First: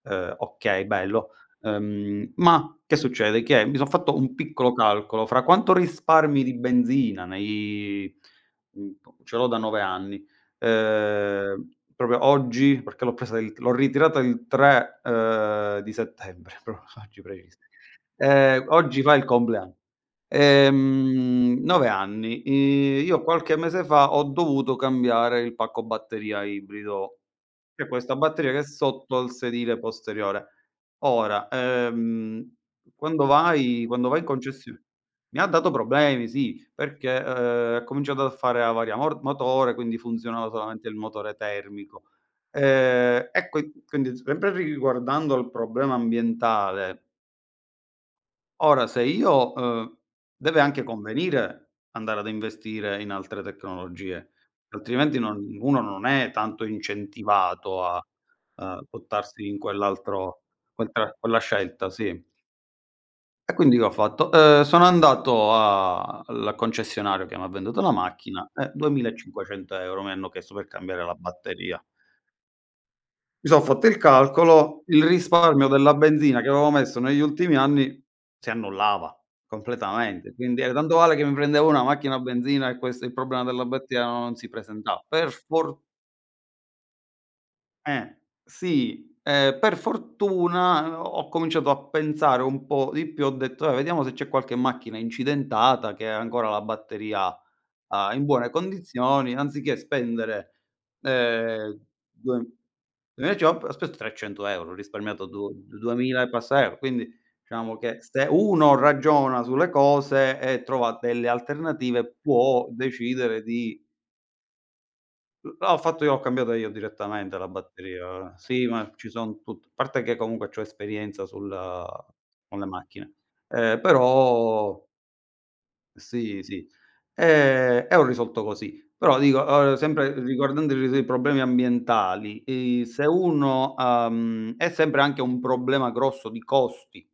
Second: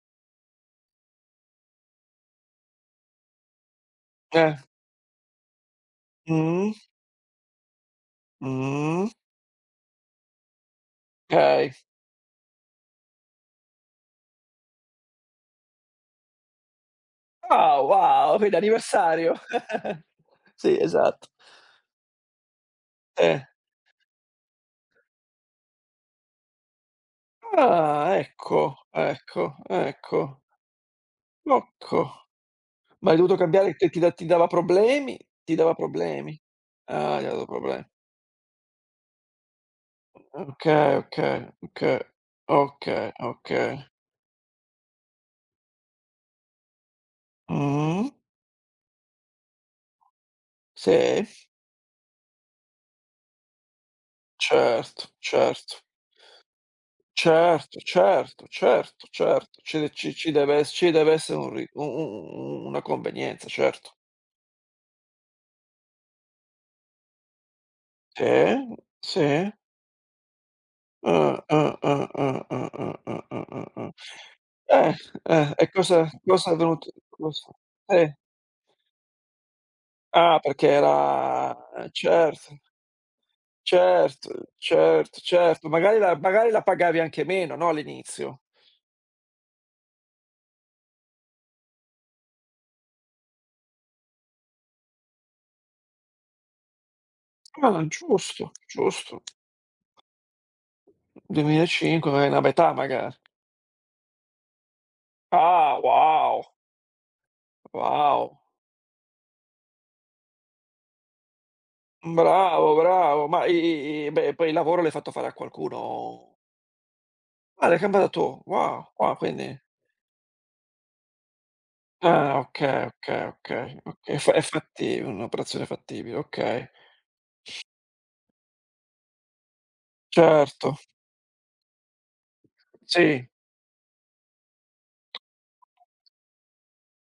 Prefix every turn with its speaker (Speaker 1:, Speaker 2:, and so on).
Speaker 1: Ehm, okay, bello. Ehm, ma, che succede, che mi son fatto un
Speaker 2: Teh!
Speaker 1: piccolo calcolo, fra quanto risparmi di
Speaker 2: Mh.
Speaker 1: benzina nei, uhm,
Speaker 2: Mh.
Speaker 1: co ce l'ho da 9 anni, ehm,
Speaker 2: Okay.
Speaker 1: proprio oggi, perché l'ho presa il l'ho ritirata il 3, ehm, di settembre, proprio fa oggi preciso.
Speaker 2: Ah, wow, è
Speaker 1: Ehm, oggi fa il
Speaker 2: l'anniversario.
Speaker 1: compleanno.
Speaker 2: Sì, esatto.
Speaker 1: Ehm, 9 anni. I io
Speaker 2: Teh.
Speaker 1: qualche mese fa ho dovuto cambiare il pacco batteria ibrido, che questa
Speaker 2: Ah,
Speaker 1: batteria che è
Speaker 2: ecco,
Speaker 1: sotto al
Speaker 2: ecco,
Speaker 1: sedile
Speaker 2: ecco.
Speaker 1: posteriore. Ora,
Speaker 2: L'ho co
Speaker 1: ehm,
Speaker 2: ma hai
Speaker 1: quando
Speaker 2: dovuto cambiare
Speaker 1: vai
Speaker 2: che ti
Speaker 1: quando
Speaker 2: da
Speaker 1: vai in
Speaker 2: ti dava
Speaker 1: concessio
Speaker 2: problemi?
Speaker 1: mi ha
Speaker 2: Ti
Speaker 1: dato
Speaker 2: dava
Speaker 1: problemi,
Speaker 2: problemi?
Speaker 1: sì, perché,
Speaker 2: Ah, ti ha dato
Speaker 1: ehm, ha
Speaker 2: proble
Speaker 1: cominciato a fare avaria mor motore, quindi
Speaker 2: Mh,
Speaker 1: funzionava
Speaker 2: okay
Speaker 1: solamente il motore
Speaker 2: okay, okay,
Speaker 1: termico.
Speaker 2: okay,
Speaker 1: Ehm, e qui
Speaker 2: okay.
Speaker 1: quindi sempre ri riguardando il problema ambientale
Speaker 2: Mh.
Speaker 1: ora se io, uhm deve anche
Speaker 2: Sì.
Speaker 1: convenire andare ad investire in altre tecnologie,
Speaker 2: Certo,
Speaker 1: altrimenti non
Speaker 2: certo.
Speaker 1: uno non è tanto
Speaker 2: Certo,
Speaker 1: incentivato a,
Speaker 2: certo,
Speaker 1: uhm,
Speaker 2: certo,
Speaker 1: buttarsi
Speaker 2: certo.
Speaker 1: in
Speaker 2: Ci de ci ci
Speaker 1: quell'altro
Speaker 2: deve es
Speaker 1: quel
Speaker 2: ci deve
Speaker 1: tra quella
Speaker 2: essere un ri u
Speaker 1: scelta, sì.
Speaker 2: u u una convenienza,
Speaker 1: E quindi che ho,
Speaker 2: certo.
Speaker 1: fatto, ehm, sono andato a alla concessionaria che mi ha venduto la macchina,
Speaker 2: Sì,
Speaker 1: eh, duemila e
Speaker 2: sì.
Speaker 1: cinquecento euro mi hanno chiesto per cambiare la
Speaker 2: Ah, ah,
Speaker 1: batteria.
Speaker 2: ah, ah, ah, ah, ah, ah,
Speaker 1: Mi so'
Speaker 2: ah,
Speaker 1: fatto
Speaker 2: ah.
Speaker 1: il calcolo,
Speaker 2: Eh,
Speaker 1: il
Speaker 2: eh, e
Speaker 1: risparmio della
Speaker 2: cosa
Speaker 1: benzina che
Speaker 2: cosa hai
Speaker 1: avevo
Speaker 2: dovut
Speaker 1: messo negli
Speaker 2: lo s
Speaker 1: ultimi anni
Speaker 2: Eh.
Speaker 1: si annullava, completamente,
Speaker 2: Ah,
Speaker 1: quindi
Speaker 2: perché
Speaker 1: eh, tanto vale che mi prendevo
Speaker 2: era
Speaker 1: una
Speaker 2: eh,
Speaker 1: macchina a
Speaker 2: certo.
Speaker 1: benzina e questo il problema della batteria non si
Speaker 2: Certo,
Speaker 1: presentava.
Speaker 2: certo,
Speaker 1: Per
Speaker 2: certo.
Speaker 1: for
Speaker 2: Magari la magari la pagavi anche meno, no,
Speaker 1: Eh.
Speaker 2: all'inizio?
Speaker 1: Sì, ehm, per fortuna h ho cominciato a pensare un po' di più, ho detto: "Dai, vediamo se c'è qualche macchina incidentata che ha ancora la batteria,
Speaker 2: Mah,
Speaker 1: uhm, in buone
Speaker 2: giusto, giusto.
Speaker 1: condizioni, anziché spendere,
Speaker 2: duemila e
Speaker 1: ehm,
Speaker 2: cinque ma è la
Speaker 1: due"
Speaker 2: metà magari.
Speaker 1: Invece ho p ho speso 300 €, ho risparmiato du
Speaker 2: Ah,
Speaker 1: 2000 e
Speaker 2: wow.
Speaker 1: passa euro. Quindi, diciamo che se
Speaker 2: Wow.
Speaker 1: uno ragiona sulle cose e trova delle alternative può
Speaker 2: Bravo, bravo.
Speaker 1: decidere
Speaker 2: Ma i
Speaker 1: di
Speaker 2: i i beh, poi il lavoro l'hai fatto fare a
Speaker 1: Uhm, là
Speaker 2: qualcuno,
Speaker 1: ho fatto io, ho
Speaker 2: o
Speaker 1: cambiata io direttamente la
Speaker 2: Ah, l'hai cambiata
Speaker 1: batteria.
Speaker 2: tu?
Speaker 1: Sì,
Speaker 2: Wow,
Speaker 1: ma ci
Speaker 2: wow,
Speaker 1: sono
Speaker 2: quindi
Speaker 1: tut parte che comunque c'ho esperienza sul
Speaker 2: Ah,
Speaker 1: con le
Speaker 2: okay,
Speaker 1: macchine.
Speaker 2: okay, okay,
Speaker 1: Ehm,
Speaker 2: okay. È f è
Speaker 1: però
Speaker 2: fatti un'operazione fattibile,
Speaker 1: Sì, sì.
Speaker 2: okay.
Speaker 1: E e ho risolto così. Però dico, uhm, sempre riguardando i
Speaker 2: Certo.
Speaker 1: ri ri i problemi ambientali, i se
Speaker 2: Sì.
Speaker 1: uno, uhm è sempre anche un problema grosso di costi.